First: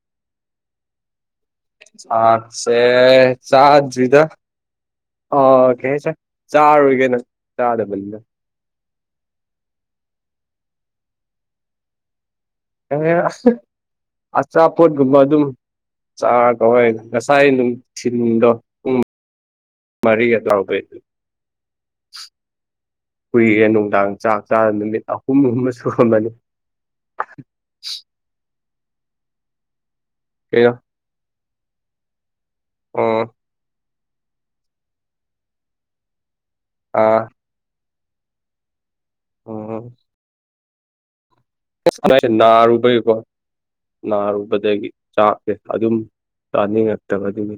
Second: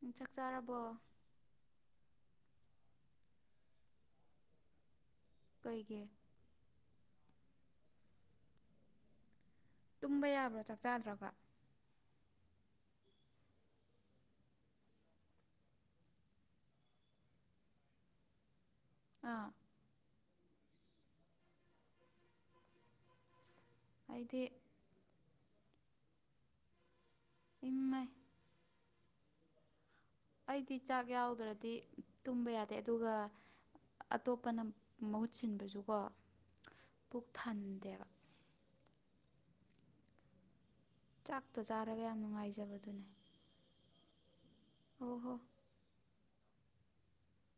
ꯅꯪ ꯆꯥꯛ ꯆꯥꯔꯕꯣ꯫ ꯆꯥꯛꯁꯦ ꯆꯥꯗꯔꯤꯗ꯫ ꯑꯥ ꯀꯩꯒꯤ [unintelligible] ꯆꯥꯔꯣꯏꯒꯦꯅ ꯆꯥꯗꯕꯅꯤꯗ꯫ ꯇꯨꯝꯕ ꯌꯥꯕ꯭ꯔꯥ ꯆꯥꯛ ꯆꯥꯗ꯭ꯔꯒ꯫ [unintelligible] ꯑꯆꯥꯄꯣꯠꯒꯨꯝꯕ ꯑꯗꯨꯝ ꯆꯥ ꯀꯧꯋꯦ ꯑꯩꯅ ꯉꯁꯥꯏ ꯅꯨꯡꯊꯤꯟꯗꯣ ꯄꯨꯡ ꯑꯥ꯫ ꯃꯔꯤꯒ [unintelligible] ꯍꯨꯏ꯫ ꯅꯨꯡꯗꯥꯡ ꯆꯥꯛ ꯑꯩꯗꯤ ꯆꯥ ꯅꯨꯃꯤꯠ ꯑꯍꯨꯝꯒꯨꯝꯕ ꯁꯨꯔꯝꯃꯅꯤ꯫ ꯏꯃꯥꯏ ꯀꯩꯅꯣ ꯑꯩꯗꯤ ꯆꯥꯛ ꯌꯥꯎꯗ꯭ꯔꯗꯤ ꯇꯨꯝꯕ ꯌꯥꯗꯦ ꯑꯗꯨꯒ꯫ ꯑꯣ ꯑꯇꯣꯞꯄꯅ ꯃꯍꯨꯠ ꯁꯤꯟꯕꯁꯨꯀꯣ ꯑꯥ ꯄꯨꯛ ꯊꯟꯗꯦꯕ꯫ ꯑꯣ꯫ ꯆꯥꯛꯇ ꯆꯥꯔꯒ ꯌꯥꯝ ꯅꯨꯡꯉꯥꯏꯖꯕꯗꯨꯅꯦ꯫ ꯅꯥꯔꯨꯕꯒꯤꯀꯣ ꯅꯥꯔꯨꯕꯗꯒꯤ ꯑꯣ ꯍꯣ ꯆꯥꯛꯁꯦ ꯑꯗꯨꯝ꯫ ꯆꯥꯅꯤꯡꯉꯛꯇꯕ ꯑꯗꯨꯒꯤ꯫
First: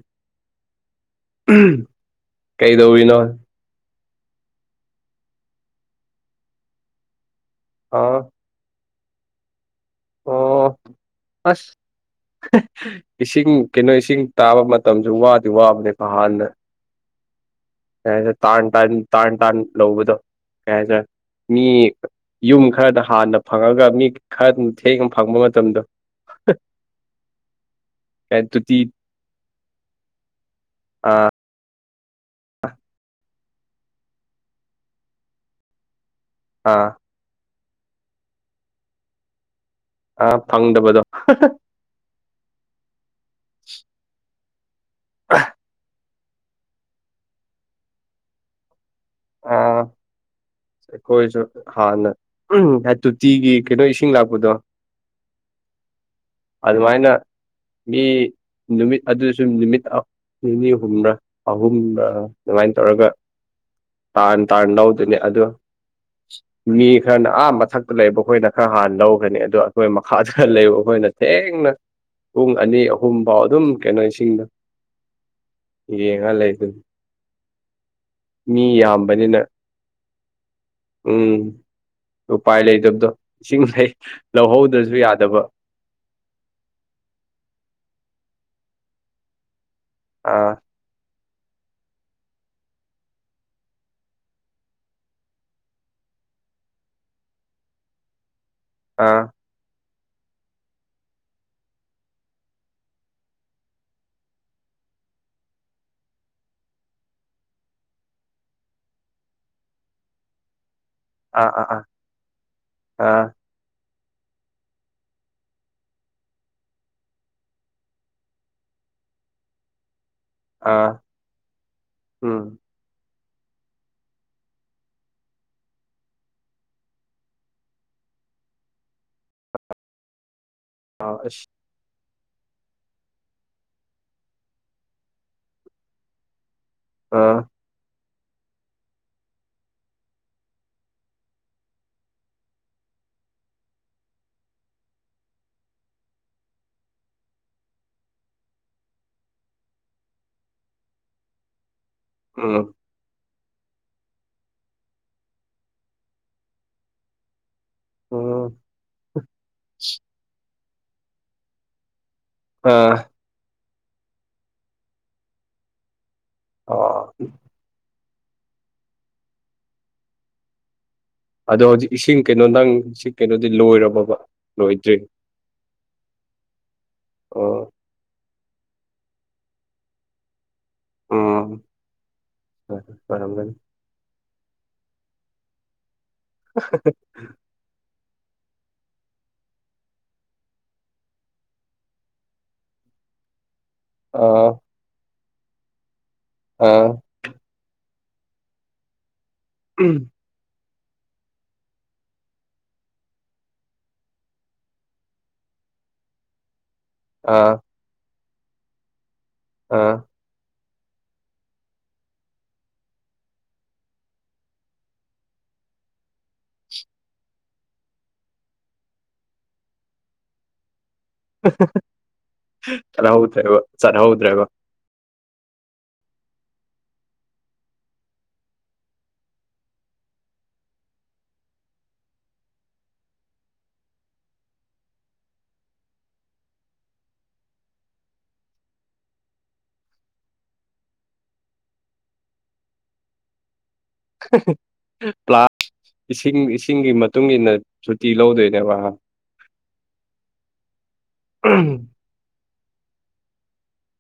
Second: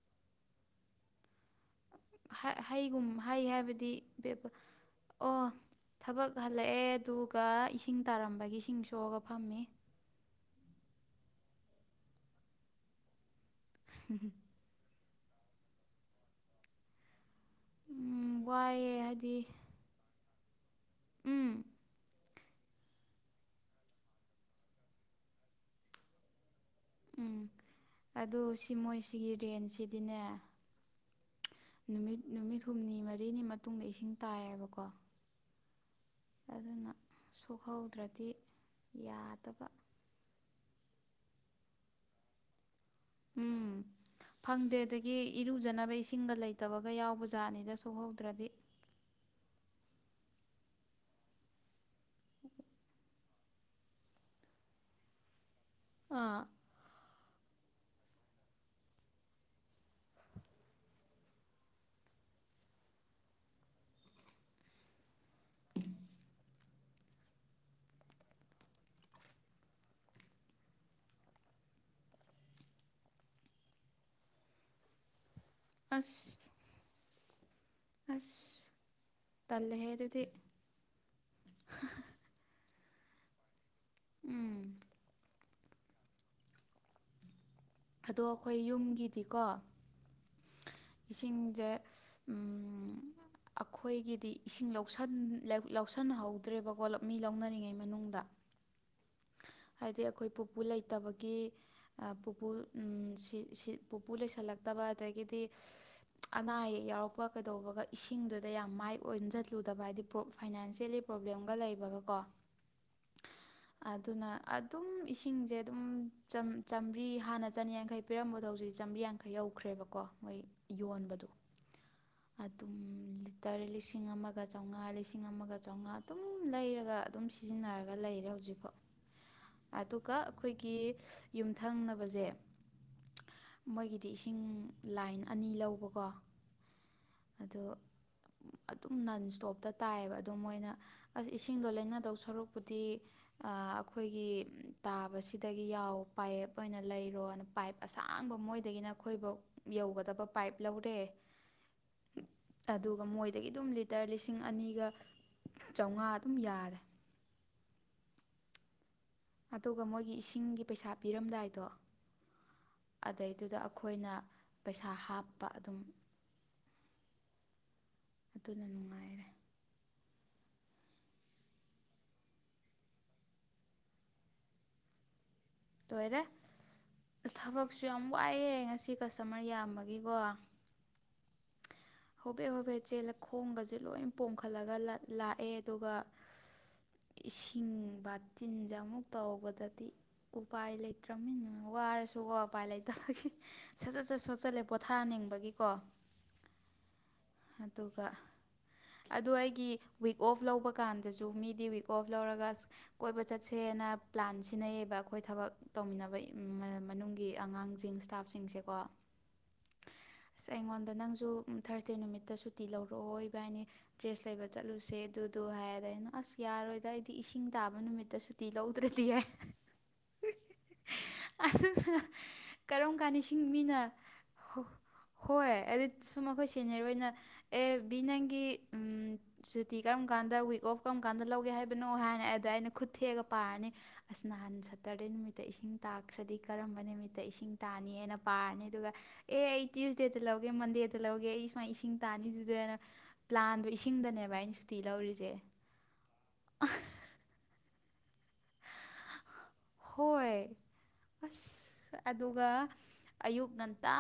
ꯍꯩꯒꯨꯝ ꯀꯩꯗꯧꯔꯤꯅꯣ ꯍꯩ ꯍꯥꯏꯕꯗꯤ꯫ ꯑꯣ ꯊꯕꯛ ꯍꯜꯂꯛꯑꯦ ꯑꯗꯨꯒ ꯏꯁꯤꯡ ꯑꯥ ꯇꯥꯔꯝꯕꯒꯤ ꯏꯁꯤꯡꯁꯨ ꯆꯣꯒ ꯐꯥꯝꯃꯤ꯫ ꯑꯣ ꯑꯁ ꯏꯁꯤꯡ ꯀꯩꯅꯣ ꯏꯁꯤꯡ ꯇꯥꯕ ꯃꯠ ꯃꯇꯝꯁꯨ ꯋꯥꯗꯤ ꯋꯥꯕꯅꯦꯀꯣ ꯍꯥꯟꯅ꫰꫰ ꯀꯩꯁꯦ ꯎꯝ ꯍꯥꯏꯗꯣꯏꯅꯣ ꯇꯥꯟ ꯇ ꯋꯥꯏꯑꯦ ꯇꯥꯟ ꯍꯥꯏꯗꯤ ꯇꯥꯟ ꯂꯧꯕꯗꯣ ꯀꯩ ꯍꯥꯏꯗꯣꯏꯅꯣ ꯎꯝ ꯃꯤ꯫ ꯌꯨꯝ ꯈꯔꯗ ꯍꯥꯟꯅ ꯐꯪꯉꯒ ꯃꯤ ꯈꯔꯝ ꯊꯦꯡꯅ ꯐꯪꯕ ꯃꯇꯝꯗꯣ꯫ ꯎꯝ ꯑꯗꯨ ꯁꯤ ꯇꯨꯇꯤ ꯃꯣꯏꯁꯤꯒꯤ ꯔꯦꯟ ꯁꯤꯗꯤꯅꯦ꯫ ꯑꯥ꯫ ꯅꯨꯃꯤꯠ ꯅꯨꯃꯤꯠ ꯍꯨꯝꯅꯤ ꯃꯔꯤꯅꯤ ꯃꯇꯨꯡꯗ ꯏꯁꯤꯡ ꯇꯥꯏꯌꯦꯕꯀꯣ ꯑꯥ ꯑꯗꯨꯅ ꯁꯣꯛꯍꯧꯗ꯭ꯔꯗꯤ ꯌꯥꯗꯕ ꯑꯥ ꯐꯪꯗꯕꯗꯣ ꯎꯝ ꯐꯪꯗꯦ ꯑꯗꯒꯤ ꯏꯔꯨꯖꯅꯕ ꯏꯁꯤꯡꯒ ꯂꯩꯇꯕꯒ ꯌꯥꯎꯕ ꯖꯥꯠꯅꯤꯗ ꯁꯨꯍꯧꯗ꯭ꯔꯗꯤ ꯑꯥ ꯑꯩꯈꯣꯏꯁꯨ ꯍꯥꯟꯅ [unintelligible] ꯇꯣꯇꯤꯒꯤ ꯀꯩꯅꯣ ꯏꯁꯤꯡ ꯂꯥꯛꯄꯗꯣ ꯑꯥ ꯑꯗꯨꯃꯥꯏꯅ ꯃꯤ ꯅꯨꯃꯤꯠ ꯑꯗꯨꯁꯨ ꯅꯨꯃꯤꯠ ꯅꯤꯅꯤ ꯍꯨꯝꯔ ꯑꯍꯨꯔꯥꯠꯑꯗꯨꯃꯥꯏꯅ ꯇꯧꯔꯒ ꯇꯥꯟ ꯇꯥꯟ ꯂꯧꯗꯅꯦ ꯑꯗꯣ ꯃꯤ ꯈꯔꯅ ꯑꯥ ꯃꯊꯛꯇ ꯂꯩꯕ ꯑꯩꯈꯣꯏꯅ ꯈꯔ ꯍꯥꯟꯅ ꯂꯧꯈ꯭ꯔꯅꯤ ꯑꯗꯣ ꯑꯩꯈꯣꯏ ꯃꯈꯥꯗ ꯂꯩꯕ ꯑꯩꯈꯣꯏ ꯑꯩꯅ ꯊꯦꯡꯅ ꯄꯨꯡ ꯑꯅꯤ ꯑꯍꯨꯝꯐꯥꯎ ꯑꯗꯨꯝ ꯀꯩꯅꯣ ꯏꯁꯤꯡꯗ ꯌꯦꯡꯉ ꯑꯁ ꯂꯩ ꯑꯗꯨꯝ ꯑꯁ ꯝꯕꯅꯤꯅ ꯇꯜꯂꯦꯍꯦ ꯑꯗꯨꯗꯤ ꯎꯝ ꯎꯄꯥꯏ ꯂꯩꯇꯕꯗꯣ ꯏꯁꯤꯡ ꯂꯩ ꯎꯝ ꯂꯧꯍꯧꯗ꯭ꯔꯁꯨ ꯌꯥꯗꯕ ꯑꯗꯣ ꯑꯩꯈꯣꯏ ꯌꯨꯝꯒꯤꯗꯤꯀꯣ ꯑꯥ ꯏꯁꯤꯡꯁꯦ ꯎꯝ ꯑꯩꯈꯣꯏꯒꯤꯗꯤ ꯏꯁꯤꯡ ꯂꯧꯁꯟꯅꯍꯧꯗ꯭ꯔꯦꯕꯀꯣ ꯃꯤ ꯂꯧꯅꯔꯤꯉꯩ ꯃꯅꯨꯡꯗ ꯑꯥ ꯍꯥꯏꯗꯤ ꯑꯩꯈꯣꯏ ꯄꯨꯄꯨ ꯂꯩꯇꯕꯒꯤ ꯄꯨꯄꯨ ꯄꯨꯄꯨ ꯂꯩꯁꯜꯂꯛꯇ ꯋꯥꯗꯒꯤꯗꯤ [inaudible] ꯑꯅꯥ ꯑꯌꯦꯛ ꯌꯥꯎꯔꯛꯄ ꯀꯩꯗꯧꯕꯒ ꯏꯁꯤꯡꯗꯨꯗ ꯌꯥꯝ ꯃꯥꯏ ꯑꯣꯟꯁꯤꯜꯂꯨꯗꯕ ꯍꯥꯏꯗꯤ ꯄꯔꯣ ꯐꯥꯏꯅꯥꯟꯁꯦꯜꯂꯤ ꯑꯥ ꯭ꯄꯔꯣꯕ꯭ꯂꯦꯝꯒ ꯑꯥ ꯂꯩꯕꯒꯀꯣ ꯑꯥ ꯑꯥ ꯑꯗꯨꯅ ꯑꯗꯨꯝ ꯏꯁꯤꯡꯁꯦ ꯑꯗꯨꯝ ꯆꯝꯃꯔꯤ ꯍꯥꯟꯅ ꯆꯅꯤꯌꯥꯡꯈꯩ ꯄꯤꯔꯝꯕꯗꯣ ꯍꯧꯖꯤꯛꯁꯦ ꯆꯥꯝꯃꯔꯤ ꯌꯥꯡꯈꯩ ꯌꯧꯈ꯭ꯔꯦꯕꯀꯣ ꯃꯣꯏ ꯑꯥ ꯌꯣꯟꯕꯗꯣ ꯎꯝ ꯑꯗꯨꯝ ꯇꯔꯦꯠ ꯂꯤꯁꯤꯡ ꯑꯃꯒ ꯆꯥꯝꯃꯉꯥ ꯂꯤꯁꯤꯡ ꯑꯃꯒ ꯆꯥꯝꯃꯉꯥ ꯑꯗꯨꯝ ꯂꯩꯔꯒ ꯑꯗꯨꯝ ꯁꯤꯖꯤꯟꯅꯔꯒ ꯂꯩꯔꯦ ꯍꯧꯖꯤꯛ ꯍꯧꯖꯤꯛꯐꯣ ꯑꯗꯨꯒ ꯑꯩꯈꯣꯏꯒꯤ ꯑꯥ ꯑꯁ ꯌꯨꯝꯊꯪꯅꯕ ꯐꯕꯁꯦ ꯃꯣꯏꯒꯤꯗꯤ ꯏꯁꯤꯡ ꯂꯥꯏꯟ ꯑꯅꯤ ꯂꯧꯕꯀꯣ ꯑꯥ ꯑꯗꯣ [unintelligible] ꯑꯗꯨꯝ ꯅꯟ ꯁ꯭ꯇꯣꯞꯇ ꯇꯥꯏꯌꯦꯕ ꯑꯗꯣ ꯃꯣꯏꯅ ꯑꯁ ꯏꯁꯤꯡꯗꯣ ꯂꯩꯅꯗꯧ ꯁꯔꯨꯛꯄꯨꯗꯤ ꯑꯩꯈꯣꯏꯒꯤ ꯇꯥꯕꯁꯤꯗꯒꯤ ꯌꯥꯎ ꯄꯥꯏꯞ ꯑꯣꯏꯅ ꯂꯩꯔꯣꯅ ꯄꯥꯏꯞ ꯑꯁꯥꯡꯕ ꯃꯣꯏꯗꯒꯤ ꯎꯝ ꯑ ꯑꯗꯒꯤ ꯑꯗꯨꯝ ꯂꯤꯇꯔ ꯂꯤꯁꯤꯡ ꯑꯅꯤꯒ ꯆꯥꯝꯃꯉꯥ ꯑꯗꯨꯝ ꯌꯥꯔꯦ ꯎꯝ ꯑꯗꯨꯒ ꯃꯣꯏꯒꯤ ꯏꯁꯤꯡꯒꯤ ꯄꯩꯁꯥ ꯄꯤꯔꯝꯗꯥꯏꯗꯣ ꯑꯥ ꯑꯗꯩꯗꯨꯗ ꯑꯩꯈꯣꯏꯅ ꯄꯩꯁꯥ ꯍꯥꯞꯄ ꯑꯗꯨꯝ ꯑ ꯑꯗꯨꯅ ꯅꯨꯡꯉꯥꯏꯔꯦ ꯑꯗꯣ ꯍꯧꯖꯤꯛ ꯏꯁꯤꯡ ꯀꯩꯅꯣ ꯅꯪ ꯀꯩꯅꯣꯗꯤ ꯂꯣꯏꯔꯕꯕ ꯂꯣꯏꯗ꯭ꯔꯤ ꯂꯣꯏꯔꯦ ꯑꯁ ꯑꯣ ꯊꯕꯛꯁꯨ ꯌꯥꯝ ꯋꯥꯏꯑꯦ ꯑꯩ ꯉꯁꯤ ꯀꯁꯇꯃꯔ ꯌꯥꯝꯕꯒꯤꯀꯣ ꯑ ꯍꯣꯕꯦ ꯍꯣꯕꯦꯆꯦꯜ ꯂ ꯈꯣꯡꯕꯁꯦ ꯂꯣꯏ ꯄꯣꯝꯈꯠꯂꯒ ꯂꯥꯛꯑꯦ ꯑꯗꯨꯒ ꯏꯁꯤꯡ ꯕꯥ ꯇꯤꯟꯖ ꯑꯃꯨꯛ ꯇꯧꯕꯗꯗꯤ ꯎꯄꯥꯏ ꯂꯩꯇ꯭ꯔꯕꯅꯤꯅ ꯋꯥꯔꯁꯨ ꯎꯄꯥꯏ ꯂꯩꯇꯕꯒꯤ ꯁꯠ ꯁꯠ ꯁꯠ ꯑꯥ ꯁꯣꯠꯆꯠꯂꯦ ꯄꯣꯊꯥꯍꯅꯤꯡꯕꯒꯤꯀꯣ ꯑꯥ ꯑꯗꯨꯣ ꯑꯩꯒꯤ ꯋꯤꯛ ꯑꯣꯐ ꯂꯧꯕ ꯀꯥꯟꯗꯁꯨ ꯃꯤꯗꯤ ꯋꯤꯛ ꯑꯣꯐ ꯂꯧꯔꯒ ꯀꯣꯏꯕ ꯆꯠꯁꯦꯅ ꯄ꯭ꯂꯥꯟ ꯁꯤꯖꯤꯟꯅꯩꯌꯦꯕ ꯑꯩꯈꯣꯏ ꯊꯕꯛ ꯇꯧꯃꯤꯟꯅꯕ ꯃꯅꯨꯡꯒꯤ ꯑꯥ ꯑꯉꯥꯡꯁꯤꯡ ꯏꯁꯇꯥꯐꯁꯤꯡꯁꯦꯀꯣ ꯑꯥ ꯑ ꯑꯩꯉꯣꯟꯗ ꯅꯪꯁꯨ ꯊꯥꯔꯁꯗꯦ ꯅꯨꯃꯤꯠꯇ ꯁꯨꯇꯤ ꯂꯧꯔꯛꯑꯣꯏꯕ ꯍꯥꯏꯅꯤ ꯗ꯭ꯔꯦꯁ ꯂꯩꯕ ꯆꯠꯂꯨꯁꯦ ꯑꯗꯨꯗꯣ ꯍꯥꯏꯔ ꯑꯩꯅ ꯑꯁ ꯌꯥꯔ ꯌꯥꯔꯣꯏꯗ ꯑꯩꯗꯤ ꯏꯁꯤꯡ ꯇꯥꯕ ꯅꯨꯃꯤꯠꯇ ꯁꯨꯇꯤ ꯂꯧꯗ꯭ꯔꯗꯤ ꯌꯥꯏ [unintelligible] ꯀꯔꯝ ꯀꯥꯟꯁꯤꯡ ꯆꯠꯍꯧꯗ꯭ꯔꯦꯕ ꯃꯤꯅ ꯆꯠꯍꯧꯗ꯭ꯔꯦꯕ ꯍꯣꯏ ꯑꯃ ꯁꯦꯅꯦꯔ ꯑꯣꯏꯅ ꯑꯦ ꯕꯤ ꯅꯪꯒꯤ ꯁꯨꯇꯤ ꯀꯔꯝ ꯀꯥꯟꯗ ꯋꯤꯛ ꯑꯣꯐ ꯀꯔꯝ ꯀꯥꯟꯗ ꯂꯧꯒꯦ ꯍꯥꯏ ꯍꯥꯏꯕꯅꯣ ꯍꯥꯏꯅ ꯑꯗ ꯑꯩꯅ ꯈꯨꯠ ꯊꯦꯛꯑꯒ ꯄꯥꯔꯅꯤ ꯑꯁ ꯅꯍꯥꯟ ꯁꯇꯔꯗꯦ ꯅꯨꯃꯤꯠꯇ ꯏꯁꯤꯡ ꯇꯥꯛꯈ꯭ꯔꯗꯤ ꯀ ꯀꯔꯝꯕ ꯅꯨꯃꯤꯠꯇ ꯏꯁꯤꯡ ꯇꯥꯅꯤ ꯍꯥꯏꯅ ꯄꯥꯔꯅꯤ ꯑꯗꯨꯒ ꯑꯦ ꯑꯩ ꯇ꯭ꯌꯨꯁꯗꯦꯗ ꯂꯧꯒꯦ ꯃꯟꯗꯦꯗ ꯂꯧꯒꯦ ꯑꯩ ꯁꯨꯃꯥꯏ ꯏꯁꯤꯡ ꯇꯥꯅꯤꯗꯨꯗꯅ ꯄ꯭ꯂꯥꯟꯗꯣꯁꯤꯡ ꯄꯥꯁ ꯏꯁꯤꯡ ꯏꯁꯤꯡꯒꯤ ꯃꯇꯨꯡ ꯏ ꯃꯇꯨꯡꯏꯟꯅ ꯍꯣꯏ ꯑꯁ ꯑꯗꯨꯒ ꯑꯌꯨꯛ ꯉꯟꯇꯥ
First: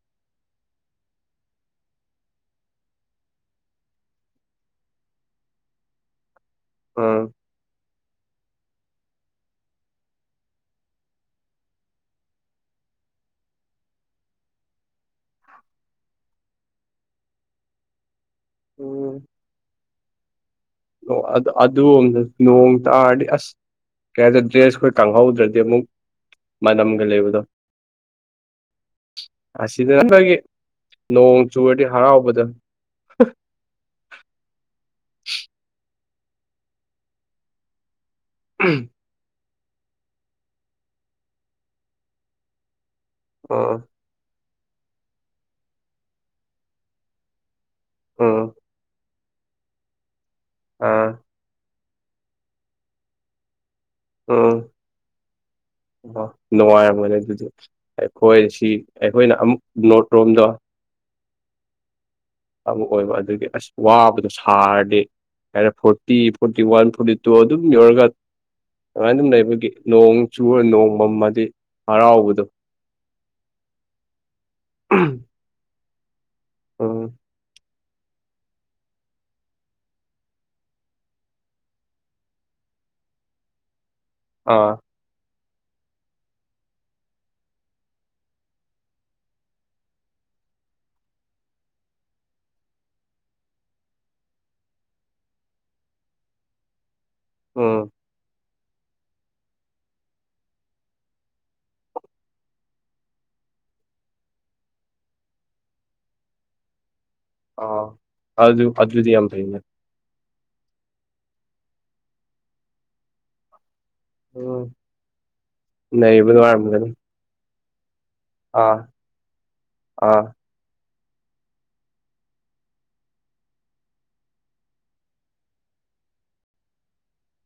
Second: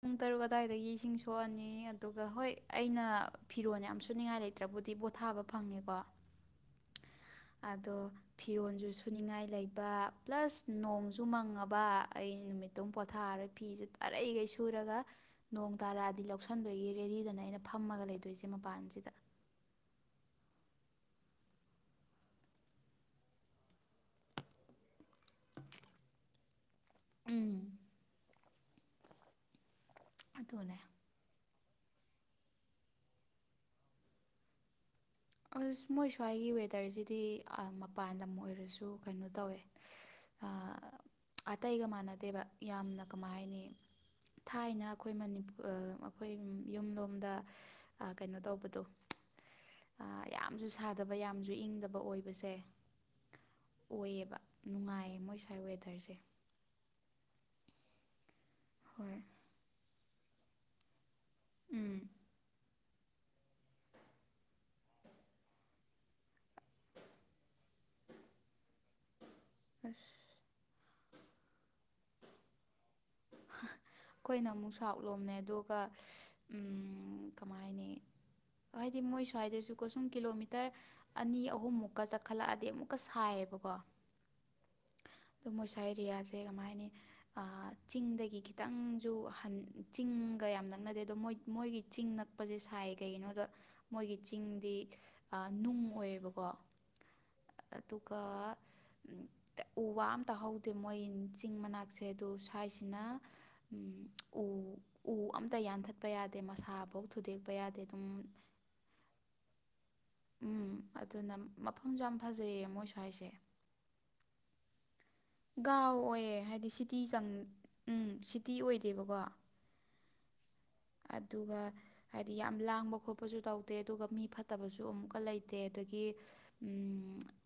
ꯄꯨꯡ ꯇꯔꯨꯛ ꯑꯗꯨꯋꯥꯏꯗꯒꯤ ꯏꯁꯤꯡ ꯁꯣꯛꯑꯅꯤ ꯑꯗꯨꯒ ꯍꯣꯏ ꯑꯩꯅ ꯐꯤꯔꯣꯟ ꯌꯥꯝ ꯁꯨ ꯉꯥꯏ ꯂꯩꯇ꯭ꯔꯕꯨꯗꯤ ꯄꯣꯊꯥꯕ ꯐꯪꯉꯦꯀꯣ ꯑꯝ ꯑꯗꯣ ꯐꯤꯔꯣꯁꯨ ꯁꯨꯅꯤꯡꯉꯥꯏ ꯂꯩꯕ ꯄ꯭ꯂꯁ ꯅꯣꯡꯁꯨ ꯃꯪꯉꯕ ꯑꯩ ꯅꯨꯃꯤꯠꯇꯨ ꯄꯣꯊꯥꯔ ꯇꯦ ꯑꯗꯨꯏꯁꯦ ꯃꯄꯥꯟꯁꯤꯗ ꯎꯝ ꯑꯗꯨ ꯅꯣꯡ ꯇꯥꯔꯗꯤ ꯑꯁ ꯀꯩ ꯍꯥꯏꯗ ꯗ꯭ꯔꯦꯁ ꯑꯩꯈꯣꯏ ꯀꯥꯡꯍꯧꯗ꯭ꯔꯗꯤ ꯑꯃꯨꯛ ꯃꯅꯝꯒ ꯂꯩꯕꯗꯣ ꯎꯝ ꯑꯁꯤꯗ ꯑꯗꯨꯅꯦ ꯑꯩꯈꯣꯏꯒꯤꯣꯡ ꯨꯋꯥꯗꯤ ꯍꯔꯑꯣ ꯗꯜ ꯑ ꯃꯣꯏ ꯁ꯭ꯋꯥꯏꯒꯤ ꯋꯦꯗꯔꯁꯤꯗꯤ ꯃꯄꯥꯟ ꯂꯝ ꯑꯣꯏꯔꯁꯨ ꯀꯩꯅꯣ ꯇꯧꯋꯦ ꯑꯇꯩꯒ ꯃꯥꯟꯅꯗꯦꯕ ꯌꯥꯝꯅ ꯀ ꯑꯥ ꯊꯥꯏꯅ ꯑꯩꯈꯣꯏ ꯃꯅꯤ ꯑꯩꯈꯣꯏ ꯌꯨꯝꯂꯣꯝꯗ ꯀꯩꯅꯣ ꯎꯝ ꯇꯧꯕꯗꯣ ꯌꯥꯝꯁꯨ ꯑꯥ ꯁꯥꯗꯕ ꯌꯥꯝꯁꯨ ꯏꯪꯗꯕ ꯑꯣꯏꯕꯁꯦ ꯑꯣꯏꯌꯦꯕ ꯅꯨꯡꯉꯥꯏꯌꯦ ꯃꯣꯏ ꯁ꯭ꯋꯥꯏ ꯋꯦꯗꯔꯁꯦ ꯎꯝ ꯑꯣ ꯅꯨꯡꯉꯥꯏꯔꯝꯃꯅꯦ ꯑꯗꯨꯗꯤ ꯑꯩꯈꯣꯏꯁꯤ ꯁꯤ ꯍꯣꯏ ꯑꯩꯈꯣꯏꯅ ꯑꯃꯨꯛ ꯅꯣꯠ ꯔꯣꯝꯗꯣ ꯎꯝ ꯑꯃ ꯑꯣꯏꯕ ꯑꯗꯨꯒꯤ ꯑꯁ ꯋꯥꯕꯗꯣ ꯁꯥꯔꯗꯤ ꯀꯔꯦ forty forty one forty two ꯑꯗꯨꯝ ꯌꯧꯔꯒ ꯑꯗꯨꯃꯥꯏꯅ ꯑꯗꯨꯝ ꯂꯩꯕꯒꯤ ꯑꯁ ꯅꯣꯡ ꯆꯨꯔ ꯅꯣꯡ ꯃꯝꯃꯗꯤ ꯍꯔꯥꯎꯕꯗꯣ ꯑꯩꯈꯣꯏꯅ ꯑꯃꯨꯛ ꯁꯥꯎꯂꯣꯝꯅꯦ ꯑꯗꯨꯒ ꯎꯝ ꯀꯃꯥꯏ ꯍꯥꯏꯅꯤ ꯍꯥꯏꯗꯤ ꯃꯣꯏ ꯁ꯭ꯋꯥꯏꯗꯁꯨꯀꯣ ꯁꯨꯝ ꯀꯤꯂꯣꯃꯤꯇꯔ ꯑꯅꯤ ꯑꯍꯨꯝꯃꯨꯛꯀ ꯆꯠꯈꯠꯂꯛꯑꯗꯤ ꯑꯃꯨꯛꯀ ꯁꯥꯏꯑꯕ ꯀꯣ ꯑꯥ ꯑꯗꯨ ꯃꯣꯏꯁꯥ ꯑꯦꯔꯤꯌꯥꯁꯦ ꯀꯃꯥꯏꯅꯤ ꯆꯤꯡꯗꯒꯤ ꯈꯤꯇꯪꯁꯨ ꯆꯤꯡꯒ ꯌꯥꯝ ꯅꯛꯅꯗꯦ ꯑꯗꯣ ꯃꯣꯏ ꯃꯣꯏꯒꯤ ꯆꯤꯡ ꯅꯛꯄꯁꯦ ꯁꯥꯏ ꯀꯩꯒꯤꯅꯣꯗ ꯃꯣꯏꯒꯤ ꯆꯤꯡꯗꯤ ꯅꯨꯡ ꯑꯣꯏꯌꯦꯕꯀꯣ ꯎꯝ ꯇꯀ ꯎ ꯋꯥ ꯑ ꯑꯃꯇꯍꯧꯗꯦ ꯃꯣꯏ ꯆꯤꯡ ꯃꯅꯥꯛꯁꯦ ꯁ꯭ꯋꯥꯏꯁꯤꯅ ꯎ ꯎ ꯑꯝꯇ ꯌꯥꯟꯊꯠꯄ ꯌꯥꯗꯦ ꯃꯁꯥꯐꯧ ꯊꯨꯗꯦꯛꯄ ꯑ ꯌꯥꯗꯦ ꯑꯗꯨꯝ ꯑ ꯑꯗꯗꯤ ꯄꯅꯤ ꯎꯝ ꯑꯗꯨꯅ ꯃꯐꯝꯁꯨ ꯌꯥꯝ ꯐꯖꯩꯌꯦ ꯃꯣꯏꯁꯨ ꯍꯥꯏꯁꯦ ꯑ ꯒꯥꯎ ꯑꯣꯏꯌꯦ ꯍꯥꯏꯗꯤ ꯁꯤꯇꯤ ꯆꯪ ꯎꯝ ꯁꯤꯇꯤ ꯑꯥ ꯑꯣꯏꯗꯦꯕꯀꯣ ꯑꯥ ꯑꯗꯨꯒ ꯍꯥꯏꯗꯤ ꯌꯥꯝ ꯂꯥꯡꯕ ꯈꯣꯠꯄꯁꯨ ꯇꯧꯗꯦ ꯑꯗꯨꯒ ꯃꯤ ꯐꯠꯇꯕꯁꯨ ꯑꯃꯨꯛꯀ ꯂꯩꯇꯦ ꯑꯗꯒꯤ ꯀ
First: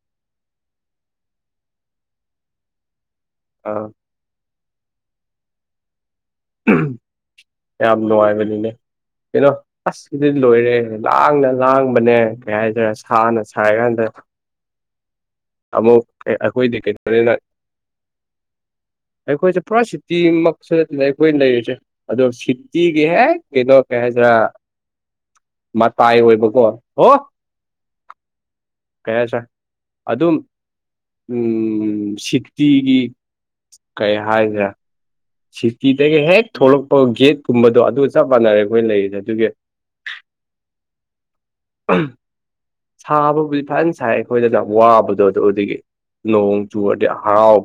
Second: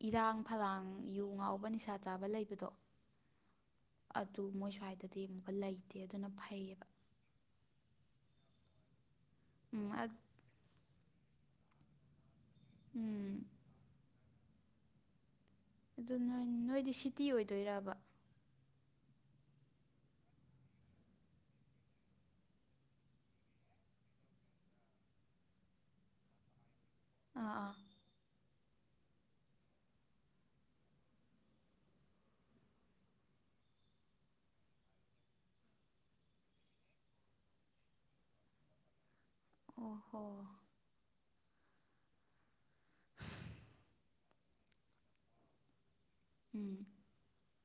ꯏꯔꯥꯡ ꯐꯂꯥꯡ ꯌꯨ ꯉꯥꯎꯕ ꯅꯤꯁꯥ ꯆꯥꯕ ꯂꯩꯕꯗꯣ ꯑꯥ ꯑꯗꯨ ꯃꯣꯏ ꯁ꯭ꯋꯥꯏꯗꯗꯤ ꯑꯃꯨꯛꯀ ꯂꯩꯇꯦ ꯑꯗꯨꯅ ꯐꯩꯌꯦꯕ ꯌꯥꯝ ꯅꯣꯑꯕꯦꯂꯤꯅꯦ ꯀꯩꯅꯣ ꯎꯝ ꯑꯁꯀꯤꯗꯤꯗꯤ ꯂꯣꯏꯔꯦ ꯂꯥꯡꯅ ꯂꯥꯡꯕꯅꯦ ꯌꯥ ꯍꯥꯏꯗꯔ ꯎꯝ ꯁꯥꯅ ꯁꯥꯏ ꯀꯥꯟꯗ ꯑꯗꯨ ꯅ ꯑꯩꯈꯣꯏꯗꯤ ꯅꯣꯏꯗꯤ ꯁꯤꯇꯤ ꯀꯩꯅꯣꯅꯤꯅ ꯑꯣꯏꯗꯣꯏꯕ ꯑꯩꯈꯣꯏꯁꯦ ꯄꯨꯔꯥ ꯁꯤꯇꯤꯃꯛꯁꯨ ꯅꯠꯇꯅ ꯑꯩꯈꯣꯏ ꯂꯩꯔꯤꯁꯦ ꯑꯗꯣ ꯁꯤꯇꯤꯒꯤ ꯍꯦꯛ ꯀꯩꯅꯣ ꯀꯩ ꯍꯥꯏꯗ꯭ꯔꯥ ꯃꯇꯥꯏ ꯑꯣꯏꯕꯀꯣ ꯑꯣꯣ ꯑꯥ ꯑꯥ ꯀꯩ ꯁꯥꯔ ꯑꯗꯨꯝ ꯎꯝ ꯁꯤꯇꯤꯒꯤ ꯀꯩ ꯍꯥꯏꯁꯦ ꯁꯤꯇꯤꯗꯒꯤ ꯍꯦꯛ ꯊꯣꯛꯂꯛꯄ ꯒꯦꯠꯀꯨꯝꯕꯗꯣ ꯑꯗꯨ ꯆꯞ ꯃꯥꯟꯅꯔꯦ ꯑꯩꯈꯣꯏ ꯂꯩꯔꯤꯗꯅ ꯑꯣ ꯍꯣ ꯁꯥꯕꯕꯨꯗꯤ ꯐꯖꯅ ꯁꯥꯏ ꯑꯩꯈꯣꯏꯗ ꯌꯥꯝ ꯋꯥꯕꯗꯣ ꯑꯗꯨ ꯑꯗꯨꯒꯤ ꯅꯣꯡ ꯎꯝ ꯆꯨ ꯍꯔꯥꯎ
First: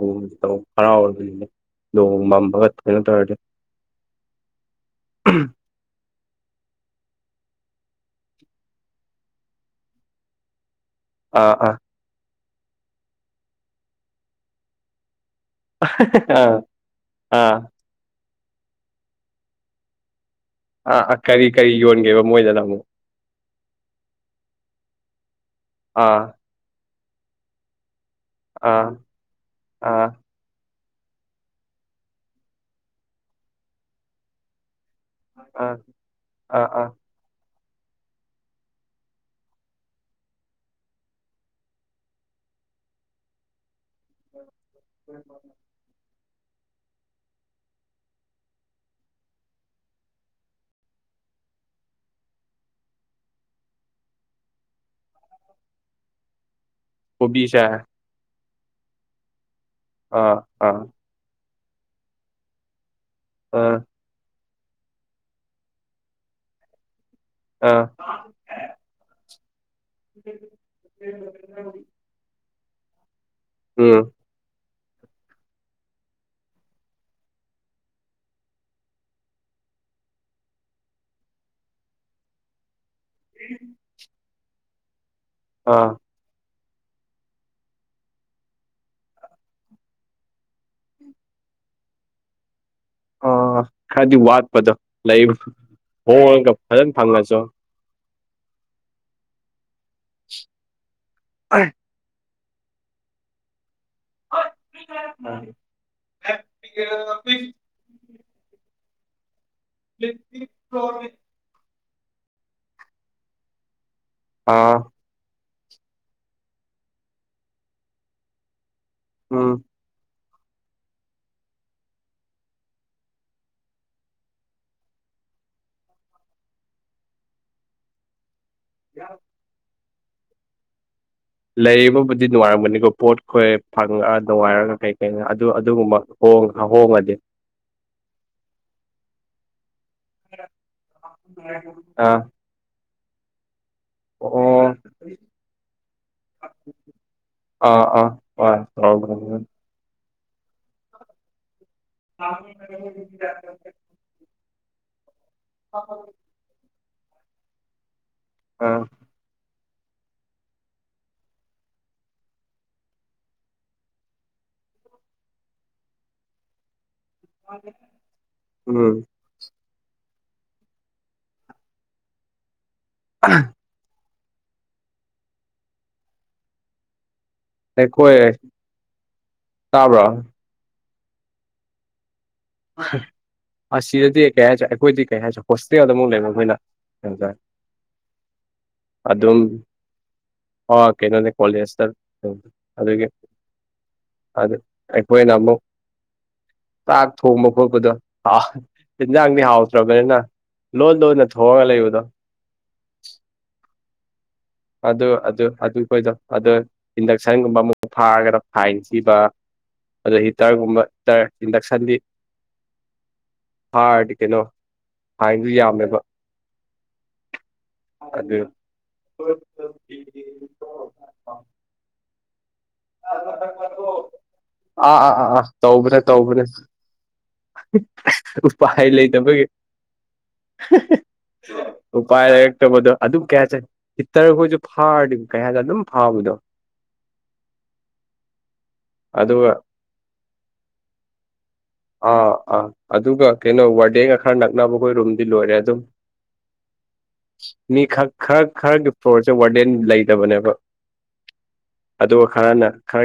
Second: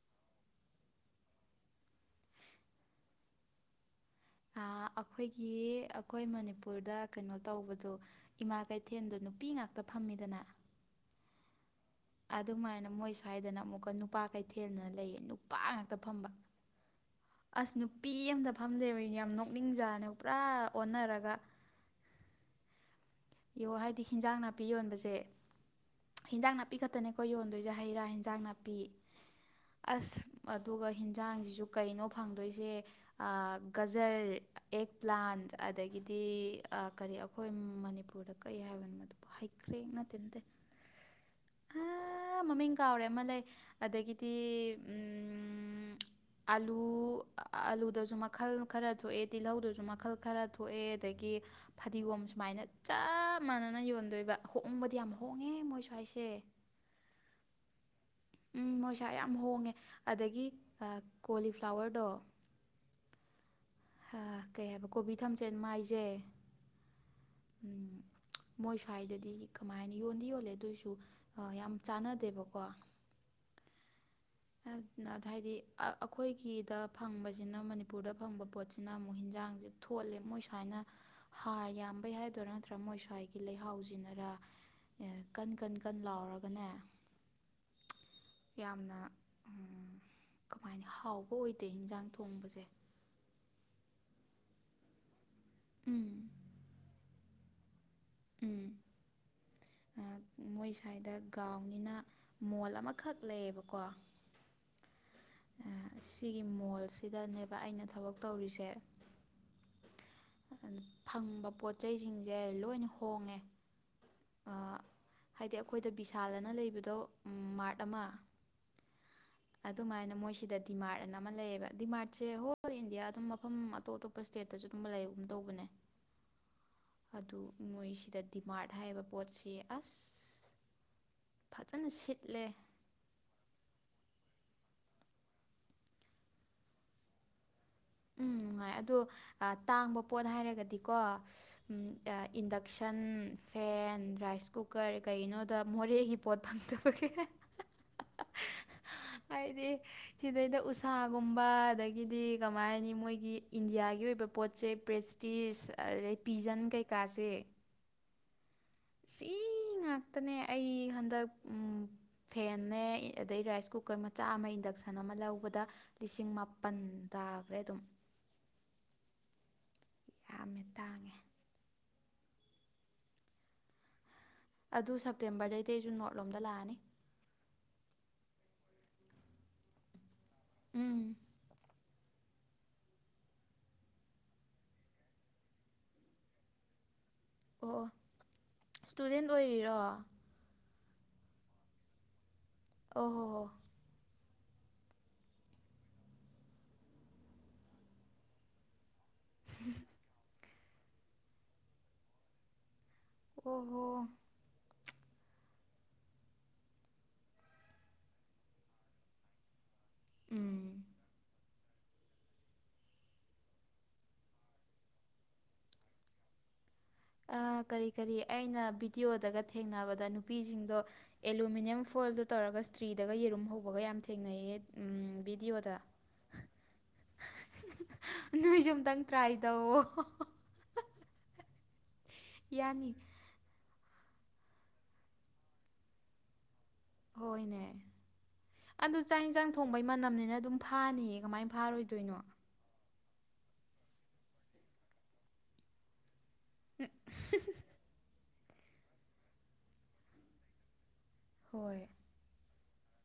ꯇ ꯍꯔꯥꯎꯔꯒꯅꯦ ꯅꯣꯡ ꯃꯝꯕꯒ ꯊꯅ ꯇꯧꯔꯗꯤ ꯑꯩꯈꯣꯏꯒꯤ ꯑꯩꯈꯣꯏ ꯃꯅꯤꯄꯨꯔꯗ ꯀꯩꯅꯣ ꯇꯧꯕꯗꯣ ꯏꯃꯥ ꯀꯩꯊꯦꯜꯗꯣ ꯅꯨꯄꯤ ꯉꯥꯛꯇ ꯐꯝꯃꯤꯗꯅ ꯑꯥ ꯑꯥ ꯑꯗꯨꯃꯥꯏꯅ ꯃꯣꯏ ꯁ꯭ꯋꯥꯏꯗꯅ ꯑꯃꯨꯛꯀ ꯅꯨꯄꯥ ꯀꯩꯊꯦꯜꯗꯅ ꯂꯩꯌꯦ ꯅꯨꯄꯥ ꯉꯥꯛꯇ ꯐꯝꯕ ꯑꯥ ꯑꯥ ꯑꯥ ꯑꯁ ꯅꯨꯄꯤ ꯑꯃꯝꯇ ꯐꯝꯗꯦꯕ ꯌꯥꯝ ꯅꯣꯛꯅꯤꯡꯖꯥꯅꯦ ꯄꯨꯔꯥ ꯑꯥ ꯑ ꯑꯣꯟꯅꯔꯒ ꯀꯔꯤ ꯀꯔꯤ ꯌꯣꯟꯒꯦꯕ ꯃꯣꯏꯗꯅ ꯑꯃꯨꯛ ꯌꯣ ꯍꯥꯏꯗꯤ ꯍꯤꯟꯖꯥꯡ ꯅꯥꯄꯤ ꯌꯣꯟꯕꯁꯦ ꯑꯥ ꯍꯤꯟꯖꯥꯡ ꯅꯥꯄꯤ ꯈꯛꯇꯅꯦꯀꯣ ꯌꯣꯟꯗꯣꯏꯁꯦ ꯍꯩ ꯔꯥ ꯏꯟꯖꯥꯡ ꯅꯥꯄꯤ ꯑꯥ ꯑꯥ ꯑꯁ ꯑꯗꯨꯒ ꯍꯟꯖꯥꯡꯁꯤꯁꯨ ꯀꯩꯅꯣ ꯐꯪꯗꯣꯏꯁꯦ ꯒꯖꯔ ꯑꯦꯛ ꯄ꯭ꯂꯥꯟ ꯑꯥ ꯑꯗꯒꯤꯗꯤ ꯑꯥ ꯑꯥ ꯀꯔꯤ ꯑꯩꯈꯣꯏ ꯃꯅꯤꯄꯨꯔꯗ ꯀꯩ ꯍꯥꯏꯕꯅꯣ ꯃꯗꯨꯕꯨ ꯍꯩꯈ꯭ꯔꯦ ꯅꯠꯇꯦ ꯅꯠꯇꯦ ꯃꯃꯤꯡ ꯀꯥꯎꯔꯦ ꯑꯃ ꯂꯩ ꯑꯗꯒꯤꯗꯤ ꯀ ꯎꯝ ꯑꯥꯂꯨ ꯑꯥꯂꯨꯗꯁꯨ ꯃꯈꯜ ꯈꯔ ꯊꯣꯛꯑꯦ ꯇꯤꯜꯧꯗꯁꯨ ꯃꯈꯜ ꯈꯔ ꯊꯣꯛꯑꯦ ꯑꯗꯒꯤ ꯐꯗꯤꯒꯣꯝ ꯁꯨꯃꯥꯏꯅ ꯆꯞ ꯃꯥꯟꯅꯅ ꯌꯣꯟꯗꯣꯏꯕ ꯍꯣꯡꯕꯗꯤ ꯌꯥꯝ ꯍꯣꯡꯉꯦ ꯃꯣꯏ ꯁꯋꯥꯏꯁꯦ ꯀꯣꯕꯤꯁꯦ ꯎꯝ ꯃꯣꯏꯁꯥ ꯌꯥꯝ ꯍꯣꯡꯉꯦ ꯑꯥ ꯑꯗꯒꯤ ꯑꯥ ꯀꯣꯂꯤꯐ꯭ꯂꯥꯋꯔꯗꯣ ꯀꯩ ꯍꯥꯏꯕ ꯀꯣꯕꯤ ꯊꯝꯆꯦꯠ ꯃꯥꯏꯁꯦ ꯑꯥ ꯎꯝ, ꯃꯣꯏ ꯁ꯭ꯋꯥꯏꯗꯗꯤ ꯀꯃꯥꯏꯅ ꯌꯣꯟꯗꯤ ꯌꯣꯜꯂꯦ ꯑꯗꯨꯑꯣꯏꯁꯨ ꯌꯥꯝ ꯆꯥꯟꯅꯗꯦꯕꯀꯣ ꯀꯣ ꯎꯝ [inaudible] ꯍꯥꯏꯗꯤ ꯑꯩꯈꯣꯏꯒꯤꯗ ꯐꯪꯕꯁꯤꯅ ꯃꯅꯤꯄꯨꯔꯗ ꯐꯪꯕ ꯄꯣꯠꯁꯤꯅ ꯑꯃꯨꯛ ꯍꯟꯖꯥꯡꯁꯦ ꯊꯣꯂ ꯃꯣꯏ ꯁꯨꯃꯥꯏꯅ ꯍꯥꯔ ꯌꯥꯝꯕꯩ ꯍꯥꯏꯗꯣꯏꯔꯥ ꯅꯠꯇꯥꯔ ꯃꯣꯏꯁ꯭ꯋꯥꯏꯒꯤ ꯂꯩꯍꯥꯎꯁꯤꯅꯔ ꯀꯟ ꯀꯟ ꯑꯥ ꯀꯟ ꯂꯥꯎꯔꯒꯅꯦ ꯌꯥꯝꯅ ꯀꯃꯥꯏꯅ ꯍꯥꯎꯕ ꯑꯣꯏꯗꯦ ꯏꯟꯖꯥꯡ ꯊꯣꯡꯕꯁꯦ ꯑ ꯈꯔꯗꯤ ꯋꯥꯠꯄꯗꯣ ꯂꯩꯕ ꯎꯝ ꯍꯣꯡꯂꯒ ꯐꯖꯅ ꯐꯪꯉꯁꯨ ꯎꯝ ꯃꯣꯏ ꯁ꯭ꯋꯥꯏꯗ ꯒꯥꯎꯅꯤꯅ ꯃꯣꯜ ꯑꯃꯈꯛ ꯂꯩꯌꯦꯕꯀꯣ ꯑꯣ ꯁꯤꯒꯤ ꯃꯣꯜꯁꯤꯗꯅꯦꯕ ꯑꯩꯅ ꯊꯕꯛ ꯇꯧꯔꯤꯁꯦ ꯐꯪꯕ [unintelligible] ꯄꯣꯠ ꯆꯩꯁꯤꯡꯁꯦ ꯂꯣꯏꯅ ꯍꯣꯡꯉꯦ ꯑꯥ ꯍꯥꯏꯗꯤ ꯑꯩꯈꯣꯏꯗ ꯕꯤꯁꯥꯜꯗꯅ ꯂꯩꯕꯗꯣ ꯃꯥꯔꯠ ꯑꯃ ꯎꯝ ꯑꯗꯨꯃꯥꯏꯅ ꯃꯣꯏꯁꯤꯗ ꯗꯤꯃꯥꯔꯠ ꯑꯅ ꯑꯃ ꯂꯩꯌꯦꯕ ꯗꯤꯃꯥꯔꯠꯁꯦ ꯍꯣꯜ ꯏꯟꯗꯤꯌꯥ ꯑꯗꯨꯝ ꯃꯐꯝ ꯑꯇꯣꯞ ꯑꯇꯣꯞꯄ ꯁ꯭ꯇꯦꯠꯇꯁꯨ ꯑꯗꯨꯝ ꯂꯩ ꯇꯧꯕꯅꯦ [inaudible] ꯑꯗꯨ ꯃꯣꯏꯁꯤꯗ ꯗꯤꯃꯥꯔꯠ ꯍꯥꯏꯕ ꯄꯣꯠꯁꯦ ꯑꯁ ꯐꯖꯅ ꯂꯩꯕꯕꯨꯗꯤ ꯁꯤꯠꯂꯦ ꯅꯨꯡꯉꯥꯏꯔꯝꯒꯅꯤꯀꯣ ꯄꯣꯠꯈꯣꯏ ꯐꯪꯉ ꯅꯨꯡꯉꯥꯏꯔꯒ ꯀꯩ ꯀꯩꯅꯣ ꯑꯗꯨ ꯑꯗꯨꯒꯨꯝꯕ ꯍꯣꯡꯉꯗꯤ ꯎꯝ ꯅꯨꯡꯉꯥꯏ ꯑꯗꯣ ꯇꯥꯡꯕ ꯄꯣꯠ ꯍꯥꯏꯔꯒꯗꯤꯀꯣ ꯑꯥ ꯏꯟꯗꯛꯁꯟ ꯁꯟ [inaudible] ꯔꯥꯏꯁ ꯀꯨꯀꯔ ꯀꯩꯒꯤꯅꯣꯗ ꯃꯣꯔꯦꯒꯤ ꯄꯣꯠ ꯐꯪꯗꯕꯒꯤ ꯑꯥ ꯑꯥ ꯍꯥꯏꯗꯤ ꯍꯣꯢ ꯁꯤꯗꯩꯗ ꯎꯁꯥꯒꯨꯝꯕ ꯑꯗꯒꯤꯗꯤ ꯀꯃꯥꯏꯅꯤ ꯃꯣꯏꯒꯤ ꯏꯟꯗꯤꯌꯥꯒꯤ ꯑꯣꯏꯕ ꯄꯣꯠꯁꯦ ꯄ꯭ꯔꯦꯁꯇꯤꯁ ꯑꯗꯩ ꯄꯤꯖꯟ ꯀꯩꯀꯥꯁꯦ ꯑꯥ ꯁꯤ ꯉꯥꯛꯇꯅꯦ ꯑꯩ ꯍꯟꯗꯛ ꯐꯦꯟꯅꯦ ꯑꯗꯩ ꯔꯥꯏꯁ ꯀꯨꯀꯔ ꯃꯆꯥ ꯑꯃ ꯏꯟꯗꯛꯁꯟ ꯑꯃ ꯂꯧꯕꯗ ꯂꯤꯁꯤꯡ ꯃꯥꯄꯜ ꯇꯥꯈ꯭ꯔꯦ ꯑꯗꯨꯝ ꯎꯝ ꯌꯥꯝꯅ ꯇꯥꯡꯉꯦ ꯎꯝ ꯑꯗꯨ ꯁꯦꯞꯇꯦꯝꯕꯔꯗꯩꯗꯤ ꯑꯩꯁꯨ ꯅꯣꯔꯠꯂꯣꯝꯗ ꯂꯥꯛꯑꯅꯤ ꯑꯩꯈꯣꯏ ꯇꯥꯕ꯭ꯔꯥ ꯎꯝ ꯑꯁꯤꯗꯗꯤ ꯀꯩ ꯍꯥꯏꯁꯦ ꯑꯩꯈꯣꯏꯗꯤ ꯀꯩ ꯍꯥꯏꯁꯦ ꯍꯣꯁꯇꯦꯜꯃꯨꯛ ꯂꯩꯕ ꯃꯈꯣꯏꯅ ꯑꯣ ꯏꯁꯇꯨꯗꯦꯟ ꯑꯣꯏꯔꯤꯔꯣ ꯑꯣ ꯀꯩꯅꯣꯅꯦ ꯀꯣꯂꯦꯖꯇ ꯑꯣ ꯑꯗꯨꯒꯤ ꯍꯣ ꯍꯣ ꯑꯗꯨ ꯑꯩꯈꯣꯏꯅ ꯑꯃꯨꯛ ꯆꯥꯛ ꯊꯣꯡꯕ ꯈꯣꯠꯄꯗꯣꯥꯎ ꯏꯤꯟꯖꯥꯡꯗꯤ ꯍꯥꯎꯇ꯭ꯔꯕꯅꯤꯅ ꯂꯣꯟ ꯂꯣꯟꯅ ꯊꯣꯡꯑꯒ ꯂꯩꯕꯗꯣ ꯑꯣ ꯍꯣ ꯑꯗꯨ ꯑꯗꯨ ꯑꯗꯨ ꯑꯩꯈꯣꯏꯗꯣ ꯑꯗꯨ ꯏꯟꯗꯛꯁꯟꯒꯨꯝꯕ ꯑꯃꯨꯛ ꯐꯥꯔꯒꯗ ꯐꯥꯏꯟ ꯊꯕ ꯑꯗꯣ ꯎꯝ ꯍꯤꯇꯔꯒꯨꯝꯕꯇꯥꯔꯦ ꯏꯟꯗꯛꯁꯟꯗꯤ ꯐꯔꯗꯤ ꯀꯩꯅꯣ ꯍꯥꯏꯅꯁꯨ ꯌꯥꯝꯃꯦꯕ ꯑ ꯀꯔꯤ ꯀꯔꯤ ꯑꯗꯨ ꯑꯩꯅ ꯚꯤꯗꯤꯑꯣꯗꯒ ꯊꯦꯡꯅꯕꯗ ꯅꯨꯄꯤꯁꯤꯡꯗꯣ ꯑꯦꯂꯨꯃꯤꯅꯤꯌꯝ ꯐꯣꯜꯗꯣ ꯇꯧꯔꯒ ꯊ꯭ꯔꯤꯗꯒ ꯌꯦꯔꯨꯝ ꯍꯧꯕꯒ ꯌꯥꯝ ꯊꯦꯡꯅꯩꯌꯦ ꯑꯥ ꯑꯥ ꯑꯥ ꯑꯥ ꯚꯕꯤꯗꯤꯌꯑꯣꯗ ꯇꯧꯕꯅꯦ ꯇꯧꯕꯅꯦ ꯎꯄꯥꯏ ꯂꯩꯇꯕꯒꯤ ꯇꯧꯋꯣ ꯎꯄꯥꯏ ꯌꯥꯅꯤ ꯂꯩꯔꯛꯇꯧꯕꯗ ꯑꯗꯨꯝ ꯀꯌꯥ ꯆꯠ ꯍꯤꯇꯔꯈꯣꯏꯁꯨ ꯐꯥꯔꯗꯤ ꯀꯩ ꯍꯥꯏꯗ ꯑꯗꯨꯝ ꯐꯥꯕꯗꯣ ꯍꯣꯏꯅꯦ ꯑꯗꯨ ꯆꯥꯛ ꯌꯦꯟꯁꯥꯡ ꯑꯗꯨꯒ ꯊꯣꯡꯕꯩ ꯃꯅꯝꯅꯤꯅ ꯑꯗꯨꯝ ꯐꯥꯅꯤꯌꯦ ꯀꯃꯥꯏ ꯐꯥꯔꯣꯏꯗꯣꯏꯅꯣ ꯑꯥ ꯑꯥ ꯑꯗꯨꯒ ꯀꯩꯅꯣ ꯋꯥꯔꯗꯦꯒ ꯈꯔ ꯅꯛꯅꯕꯈꯣꯏ ꯔꯨꯝꯗꯤ ꯂꯣꯏꯔꯦ ꯑꯗꯨꯝ ꯃꯤ ꯈꯛ ꯈꯔ ꯈꯔꯒꯤ ꯐ꯭ꯂꯣꯔꯁꯦ ꯋꯥꯔꯗꯦꯟ ꯂꯩꯇꯕꯅꯦꯕ ꯍꯣꯏ ꯑꯗꯨꯒ ꯈꯔꯅ ꯈꯔ